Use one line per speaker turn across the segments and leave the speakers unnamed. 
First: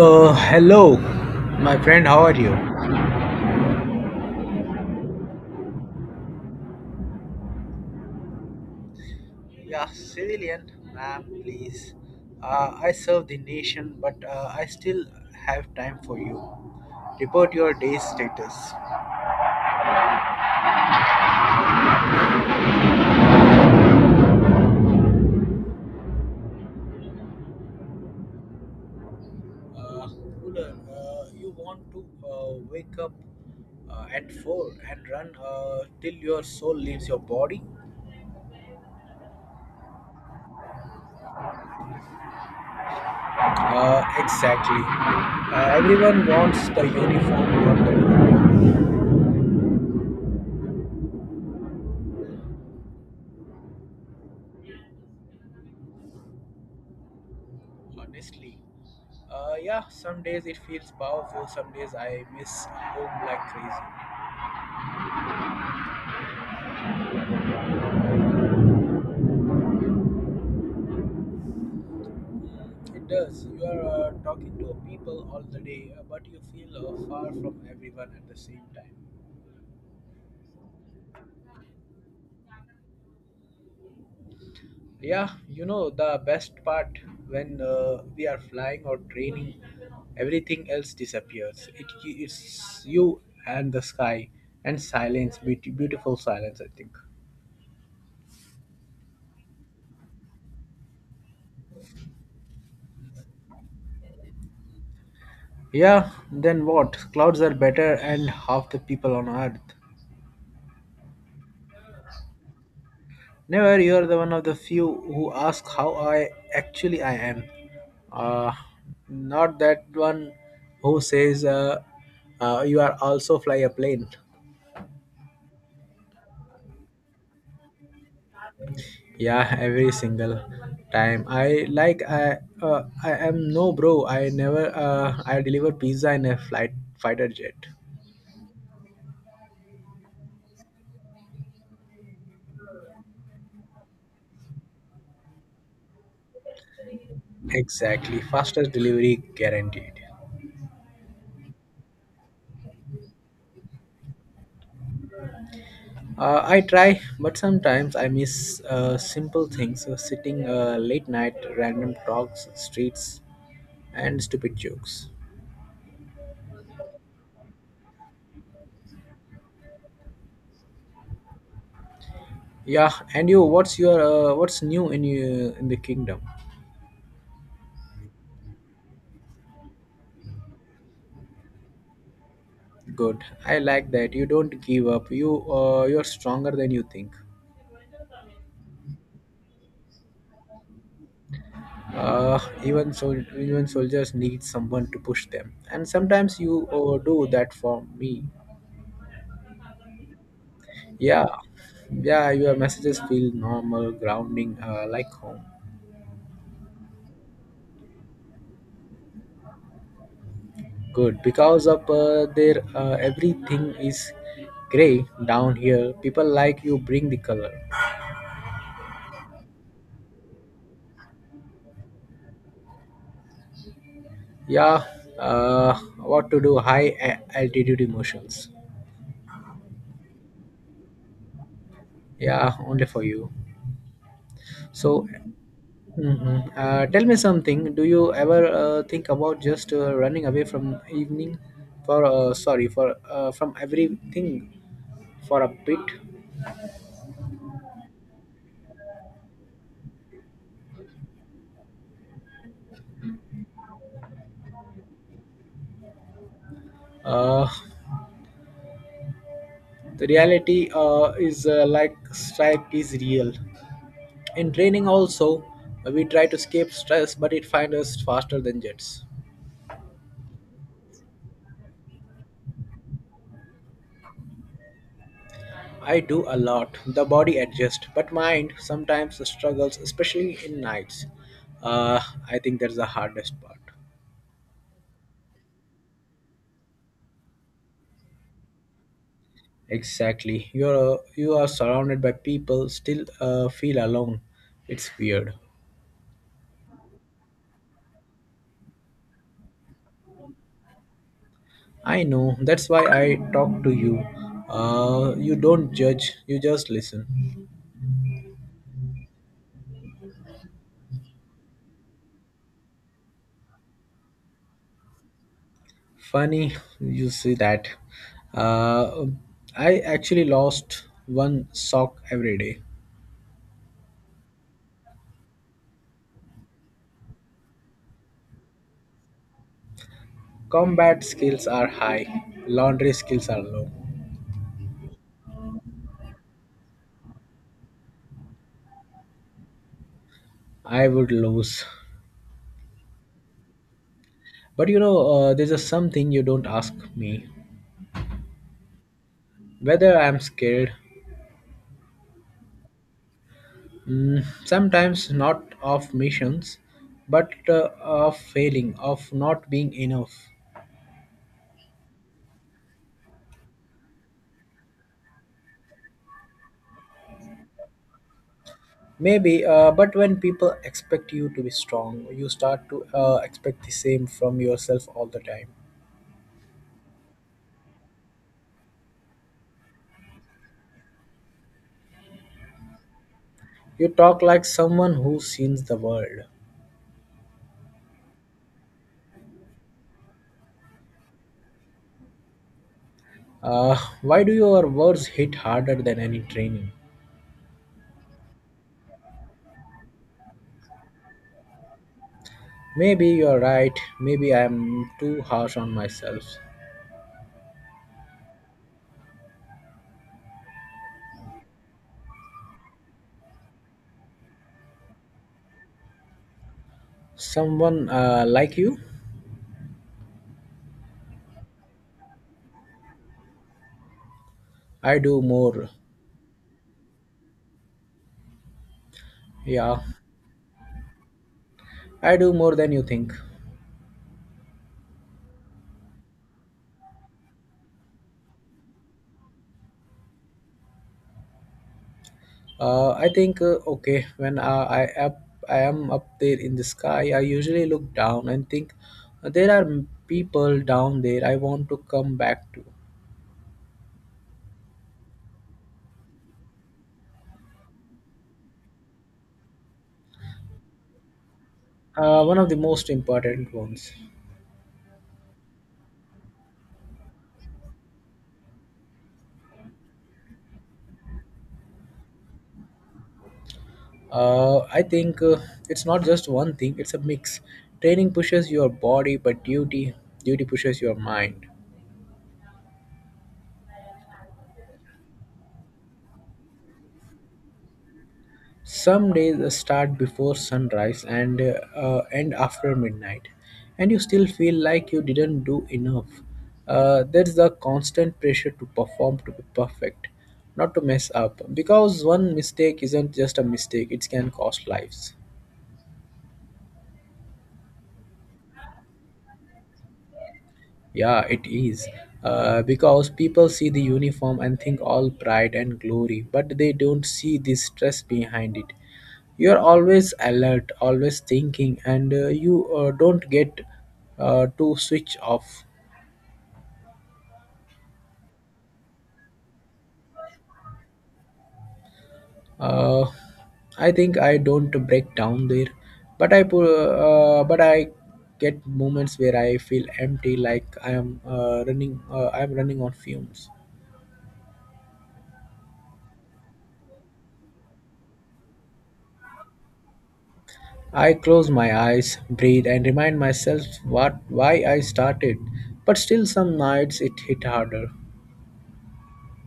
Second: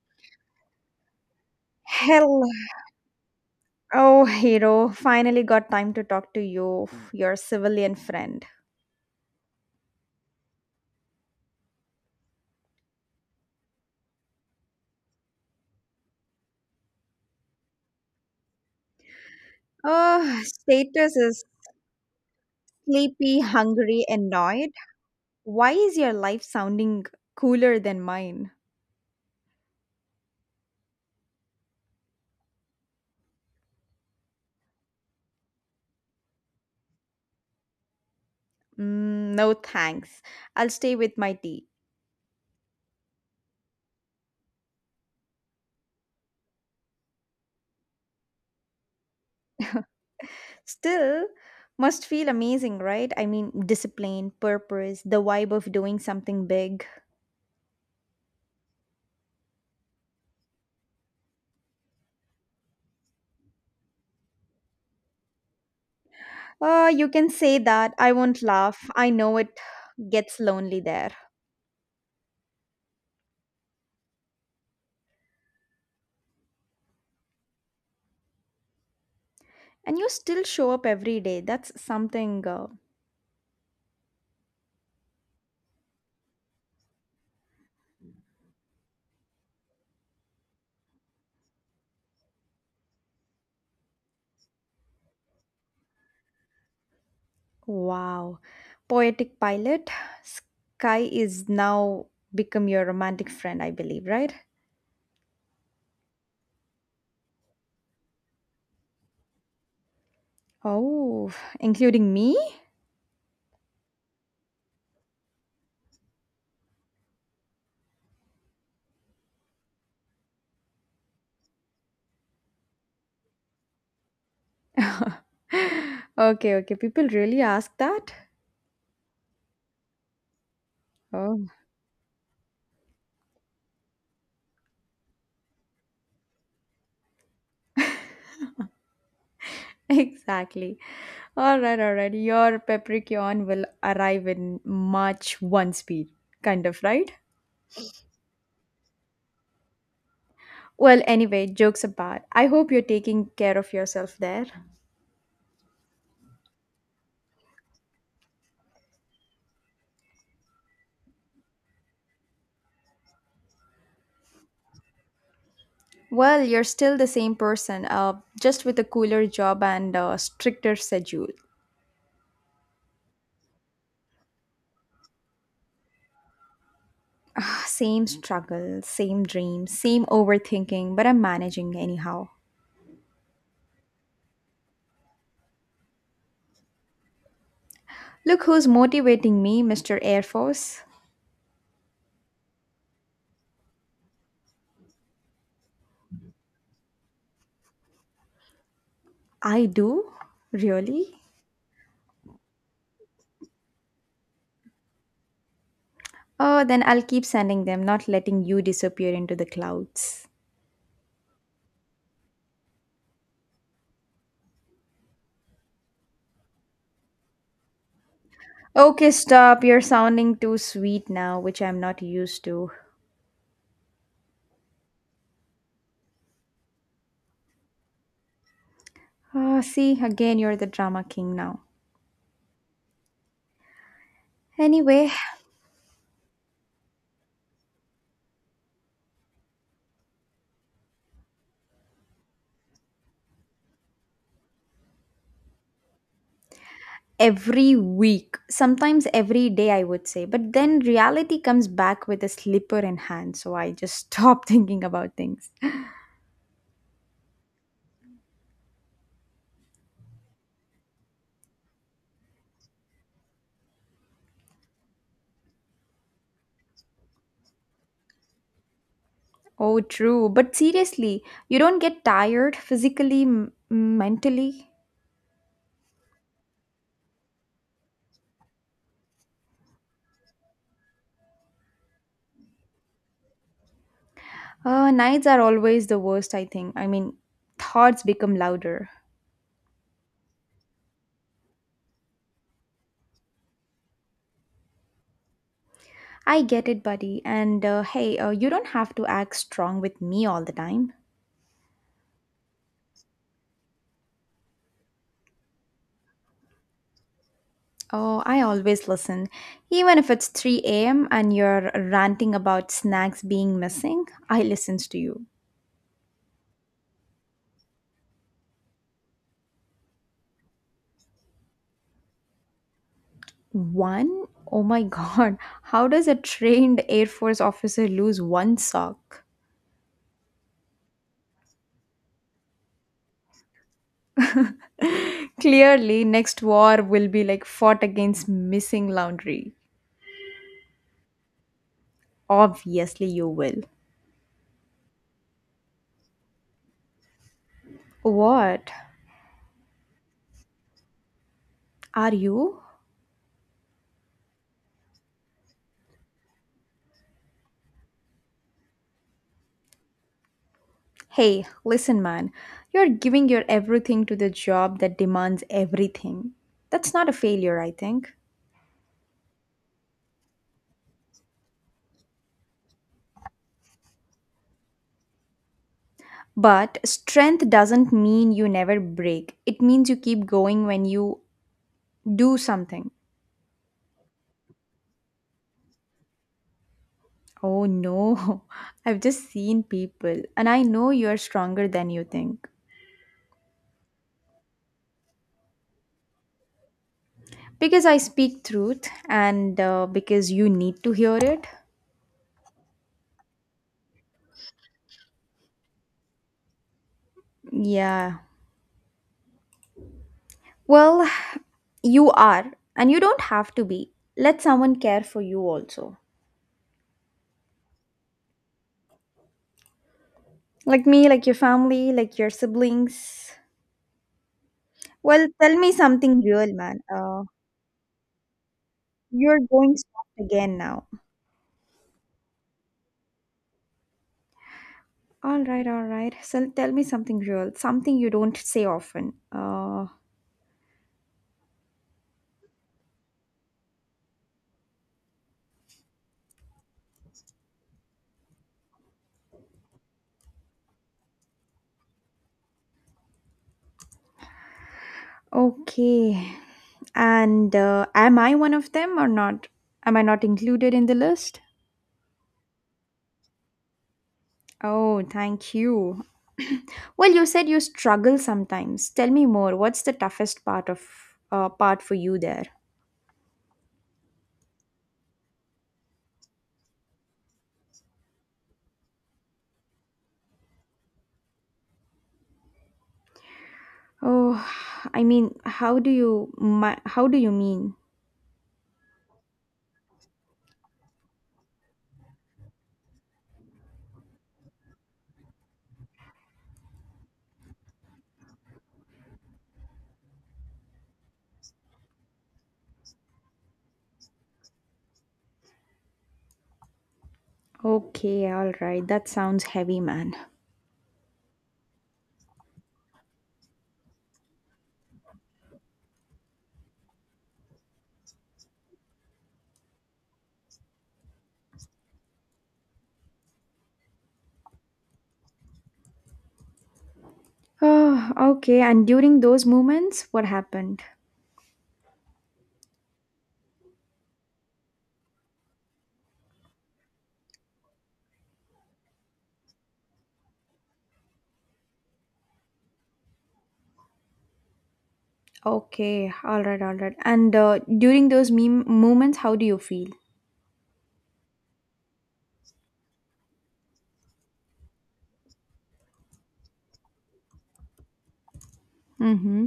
Hello, my friend. How are
Hello,
you?
oh hero, finally got time to talk to you, your civilian friend.
Yeah, civilian, ma'am, please. I serve the nation, but I still have time for you. Report your day's status.
Oh, status is sleepy, hungry, annoyed. Why is your life sounding cooler than mine?
Uh, Cooler. You want to wake up at four and run till your soul leaves your body?
Mm, no thanks. I'll stay with my tea.
Exactly. Everyone wants the uniform, not the body.
Still, must feel amazing, right? I mean, discipline, purpose, the vibe of doing something big.
Honestly. Yeah, some days it feels powerful, some days I miss home like crazy.
You can say that. I won't laugh. I know it gets lonely there.
It does. You are talking to people all the day, but you feel far from everyone at the same time.
And you still show up every day. That's something.
Yeah, you know, the best part when we are flying or training, everything else disappears. It's you and the sky and silence, beautiful silence, I think.
Wow. Poetic pilot, sky is now become your romantic friend, I believe, right?
Yeah, then what? Clouds are better and half the people on earth.
Oh, including me?
Never, you're the one of the few who ask how I actually I am. Uh, Not that one who says you are also fly a plane.
Okay, okay. People really ask that?
Yeah, every single time.
Oh,
I am no bro. I never I deliver pizza in a flight fighter jet.
exactly. All right, all right. Your Capricorn will arrive in March one speed, kind of, right?
Exactly, fastest delivery guaranteed.
Well, anyway, jokes apart. I hope you're taking care of yourself there.
I try, but sometimes I miss simple things sitting late night, random talks, streets, and stupid jokes.
Well, you're still the same person, just with a cooler job and a stricter schedule.
Yeah, and you, what's new in you in the kingdom?
Same struggle, same dream, same overthinking, but I'm managing anyhow.
Good. I like that. You don't give up. You're stronger than you think.
Look who's motivating me, Mr. Air Force.
Uh, even so, even soldiers need someone to push them. And sometimes you do that for me.
I do? Really?
Yeah, yeah. Your messages feel normal, grounding, like home.
Oh, then I'll keep sending them, not letting you disappear into the clouds.
Good, because of there everything is gray down here. People like you bring the color.
Okay, stop. You're sounding too sweet now, which I'm not used to.
Yeah, uh, what to do? High altitude emotions.
Ah, see, again, you're the drama king now.
Yeah, only for you. So,
Anyway,
mhm. Tell me something. Do you ever think about just running away from evening, for sorry, for from everything, for a bit?
every week, sometimes every day, I would say. But then reality comes back with a slipper in hand, so I just stop thinking about things.
Uh, the reality is like strike is real. In training also, we try to escape stress, but it finds us faster than jets.
Oh, true. But seriously, you don't get tired physically, mentally.
I do a lot. The body adjusts, but mind sometimes struggles, especially in nights. Uh, I think that's the hardest part.
Nights are always the worst, I think. I mean, thoughts become louder.
Exactly. You are surrounded by people, still feel alone. It's weird.
I get it, buddy. And hey, you don't have to act strong with me all the time.
I know. That's why I talk to you. You don't judge. You just listen.
Oh, I always listen. Even if it's 3 a.m. and you're ranting about snacks being missing, I listen to you.
Funny you see that. Uh, I actually lost one sock every day.
One? Oh my god, how does a trained Air Force officer lose one sock?
Combat skills are high, laundry skills are low.
Clearly, next war will be like fought against missing laundry.
I would lose.
Obviously, you will.
But you know, there's a something you don't ask me.
What?
Whether I'm scared,
Are you?
mm, sometimes not of missions, but of failing, of not being enough.
Hey, listen, man. You're giving your everything to the job that demands everything. That's not a failure, I think.
Maybe, but when people expect you to be strong, you start to expect the same from yourself all the time.
But strength doesn't mean you never break. It means you keep going when you do something.
You talk like someone who sees the world.
Oh no, I've just seen people, and I know you're stronger than you think.
Uh, why do your words hit harder than any training?
Because I speak truth, and because you need to hear it.
Maybe you're right. Maybe I'm too harsh on myself.
Yeah. Well, you are, and you don't have to be. Let someone care for you also.
Someone like you,
Like me, like your family, like your siblings.
I do
Well, tell
more.
me something real, man. You're going
Yeah,
soft again now.
I do more than you think.
All right, all right. So tell me something real, something you don't say often.
I think okay when I up, I am up there in the sky. I usually look down and think there are people down there. I want to come back to.
Okay. And am I one of them or not? Am I not included in the list?
One of the most important ones.
Oh, thank you. Well, you said you struggle sometimes. Tell me more. What's the toughest part of part for you there?
I think It's not just one thing, it's a mix. Training pushes your body, but duty pushes your mind.
Oh, I mean, how do you mean?
Some days start before sunrise and end after midnight, and you still feel like you didn't do enough. There's the constant pressure to perform, to be perfect, not to mess up, because one mistake isn't just a mistake, it can cost lives.
Okay, all right. That sounds heavy, man.
Yeah, it is. Because people see the uniform and think all pride and glory, but they don't see the stress behind it. You're always alert, always thinking, and you don't get to switch off.
Oh, okay. And during those moments, what happened?
Uh, I think I don't break down there, but I get moments where I feel empty, like I am running. I am running on fumes.
Okay, all right, all right. And during those meme moments, how do you feel?
I close my eyes, breathe, and remind myself what why I started. But still, some nights it hit harder.
Mm-hmm.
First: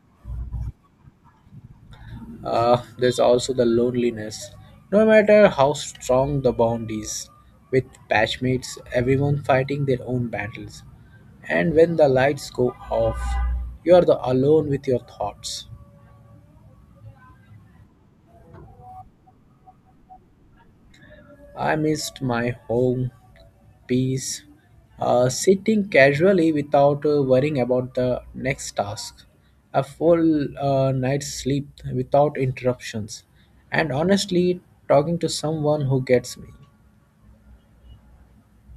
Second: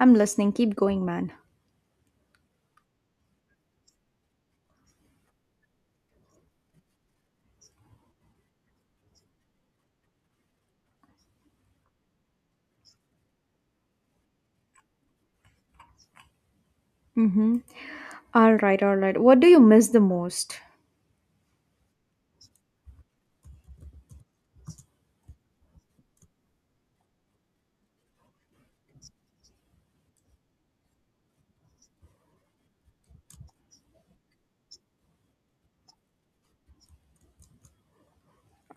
I'm listening. Keep going, man.
There's also the loneliness. No matter how strong the bond is, with batchmates, everyone fighting their own battles. And when the lights go off, you are the alone with your thoughts.
Mm-hmm. All right, all right. What do you miss the most?
I missed my home, peace, sitting casually without worrying about the next task, a full night's sleep without interruptions, and honestly, talking to someone who gets me.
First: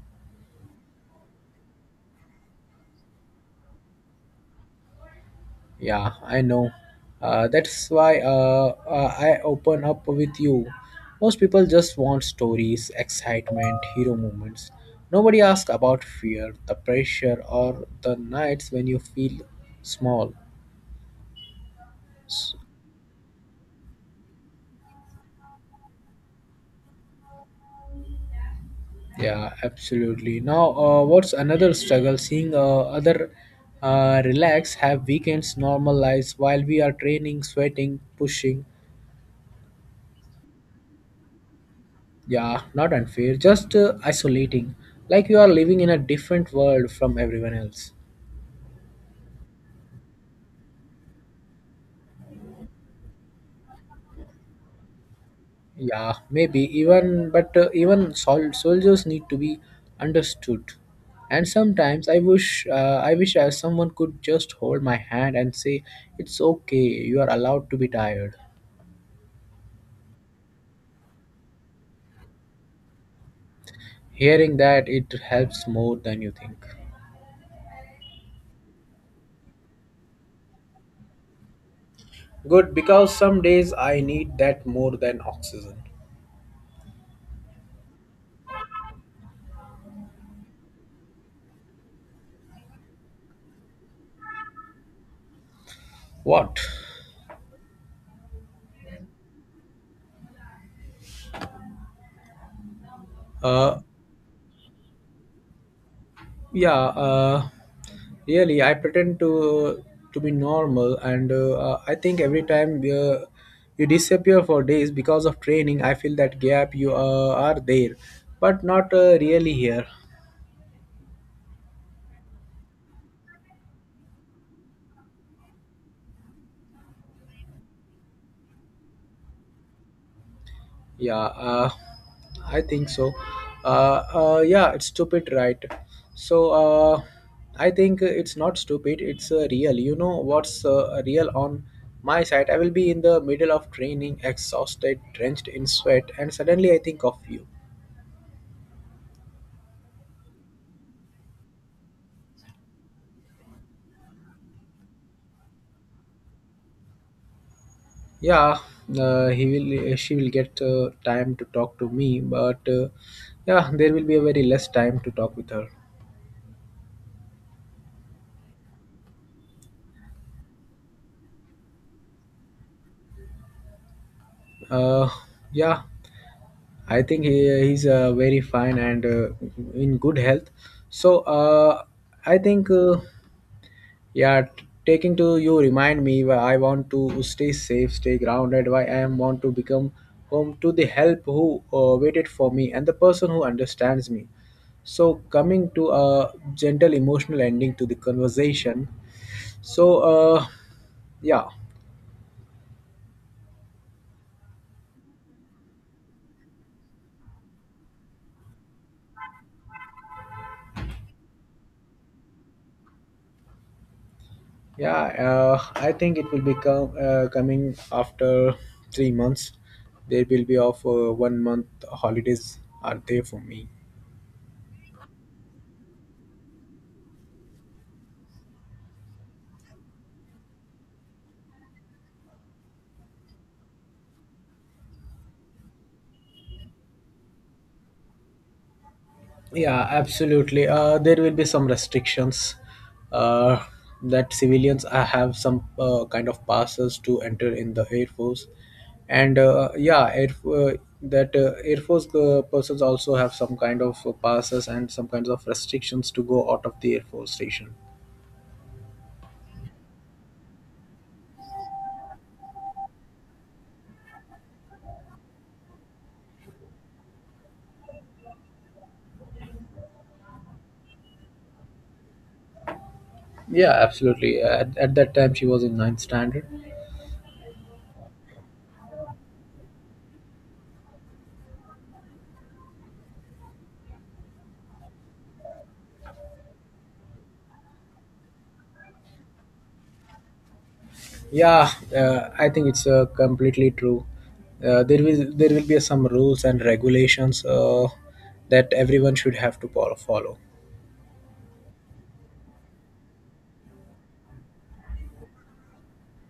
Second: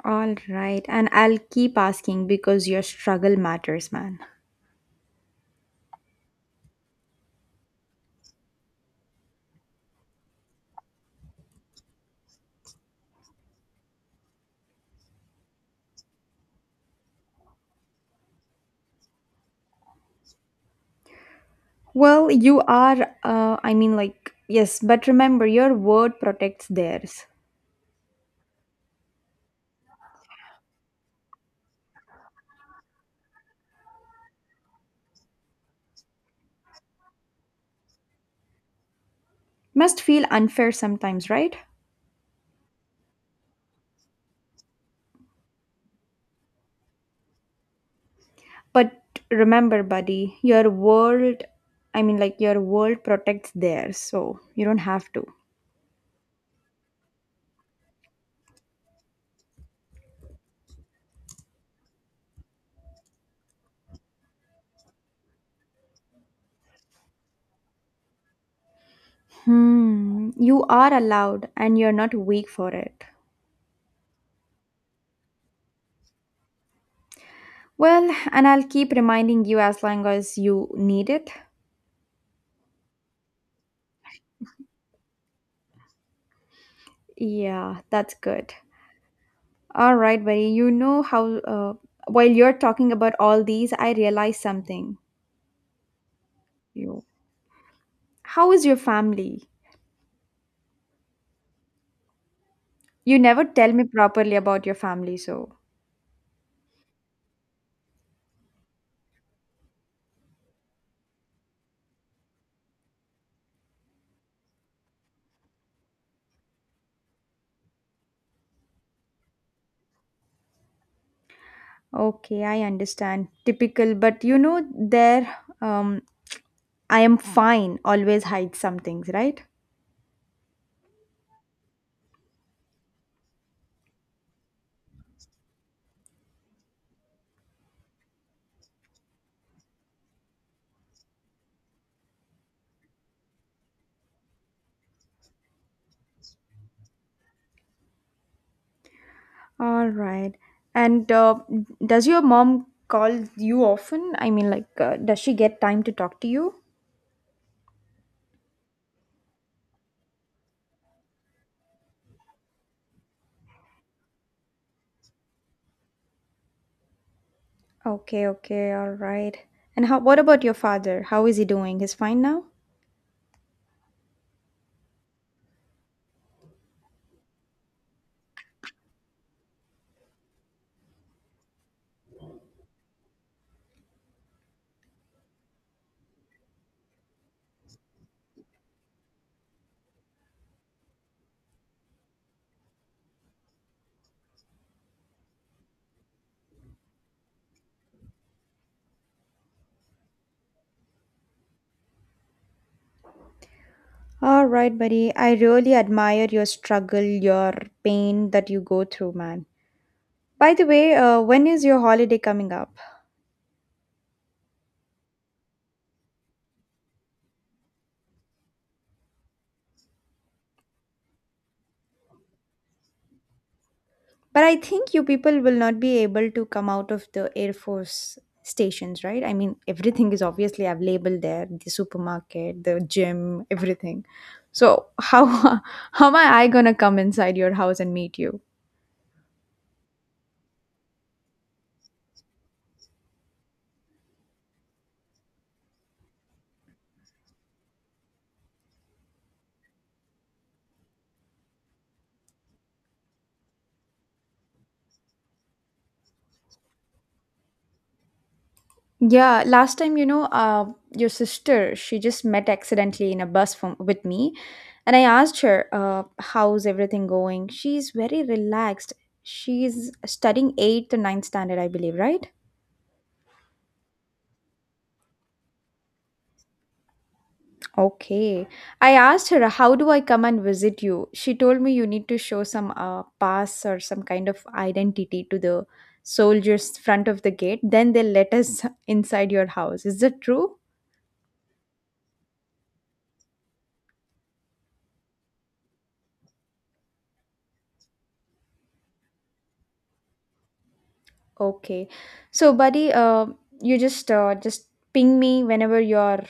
All right, and I'll keep asking because your struggle matters, man.
Yeah, I know. That's why I open up with you. Most people just want stories, excitement, hero moments. Nobody asks about fear, the pressure, or the nights when you feel small.
Well, you are. I mean, like yes, but remember, your word protects theirs.
Yeah, absolutely. Now, what's another struggle? Seeing other relax, have weekends, normal lives while we are training, sweating, pushing.
Must feel unfair sometimes, right?
Yeah, not unfair, just isolating. Like you are living in a different world from everyone else.
But remember, buddy, your world. I mean, like your world protects theirs, so you don't have to.
Yeah, maybe even, but even soldiers need to be understood. And sometimes I wish someone could just hold my hand and say, "It's okay. You are allowed to be tired."
Hmm, you are allowed and you're not weak for it.
Hearing that, it helps more than you think.
Well, and I'll keep reminding you as long as you need it.
Good, because some days I need that more than oxygen.
Yeah, that's good. All right, buddy. While you're talking about all these, I realized something.
What?
You, how is your family? You never tell
Uh,
me properly about your family, so.
yeah. Uh, Really, I pretend to be normal, and I think every time you disappear for days because of training, I feel that gap you are there, but not really here.
Okay, I understand. Typical, but you know, there, um, I am fine always hides some things, right?
Yeah, I think so. Yeah, it's stupid, right? So, uh, I think it's not stupid. It's real. You know what's real on my side? I will be in the middle of training, exhausted, drenched in sweat, and suddenly I think of you.
All right. And does your mom call you often? I mean, like, does she get time to talk to you?
Yeah, he will. She will get time to talk to me, but yeah, there will be a very less time to talk with her.
Okay, okay, all right. And how, what about your father? How is he doing? He's fine now?
Uh, yeah, I think he's very fine and in good health. So I think yeah, taking to you remind me why I want to stay safe, stay grounded. Why I am want to become home to the help who waited for me and the person who understands me. So coming to a gentle emotional ending to the conversation. So, yeah.
All right, buddy. I really admire your struggle, your pain that you go through, man. By the way, when is your holiday coming up?
Yeah, I think it will become coming after 3 months. There will be off 1 month holidays are there for me.
But I think you people will not be able to come out of the Air Force stations, right? I mean, everything is obviously available there, the supermarket, the gym, everything. So, how, how am I going to come inside your house and meet you?
Yeah, absolutely. There will be some restrictions uh, that civilians have some kind of passes to enter in the Air Force, and yeah, Air Force persons also have some kind of passes and some kinds of restrictions to go out of the Air Force station.
Yeah, last time, you know, your sister, she just met accidentally in a bus from, with me. And I asked her, how's everything going? She's very relaxed. She's studying 8th or ninth standard, I believe, right?
Yeah, absolutely. At that time, she was in ninth standard.
Okay. I asked her, how do I come and visit you? She told me you need to show some pass or some kind of identity to the soldiers front of the gate. Then they'll let us inside your house. Is that true?
Yeah, I think it's completely true. There will be some rules and regulations that everyone should have to follow.
Okay. So, buddy, you just ping me whenever your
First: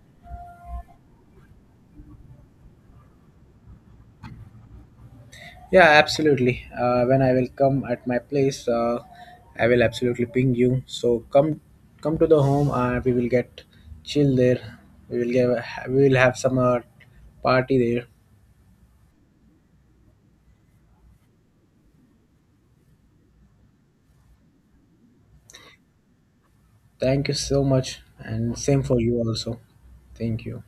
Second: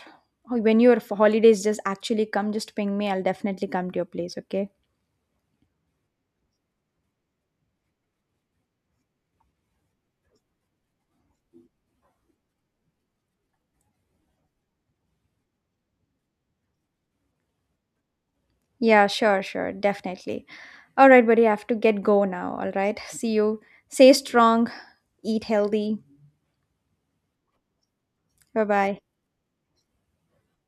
when your holidays just actually come. Just ping me. I'll definitely come to your place. Okay.
Yeah, absolutely. When I will come at my place, I will absolutely ping you. So come to the home. We will get chill there. We will give we will have some party there.
Yeah, sure, sure, definitely. All right, buddy, I have to get go now. All right. See you. Stay strong, eat healthy.
Thank you so much, and
Bye
same for
bye.
you also. Thank you.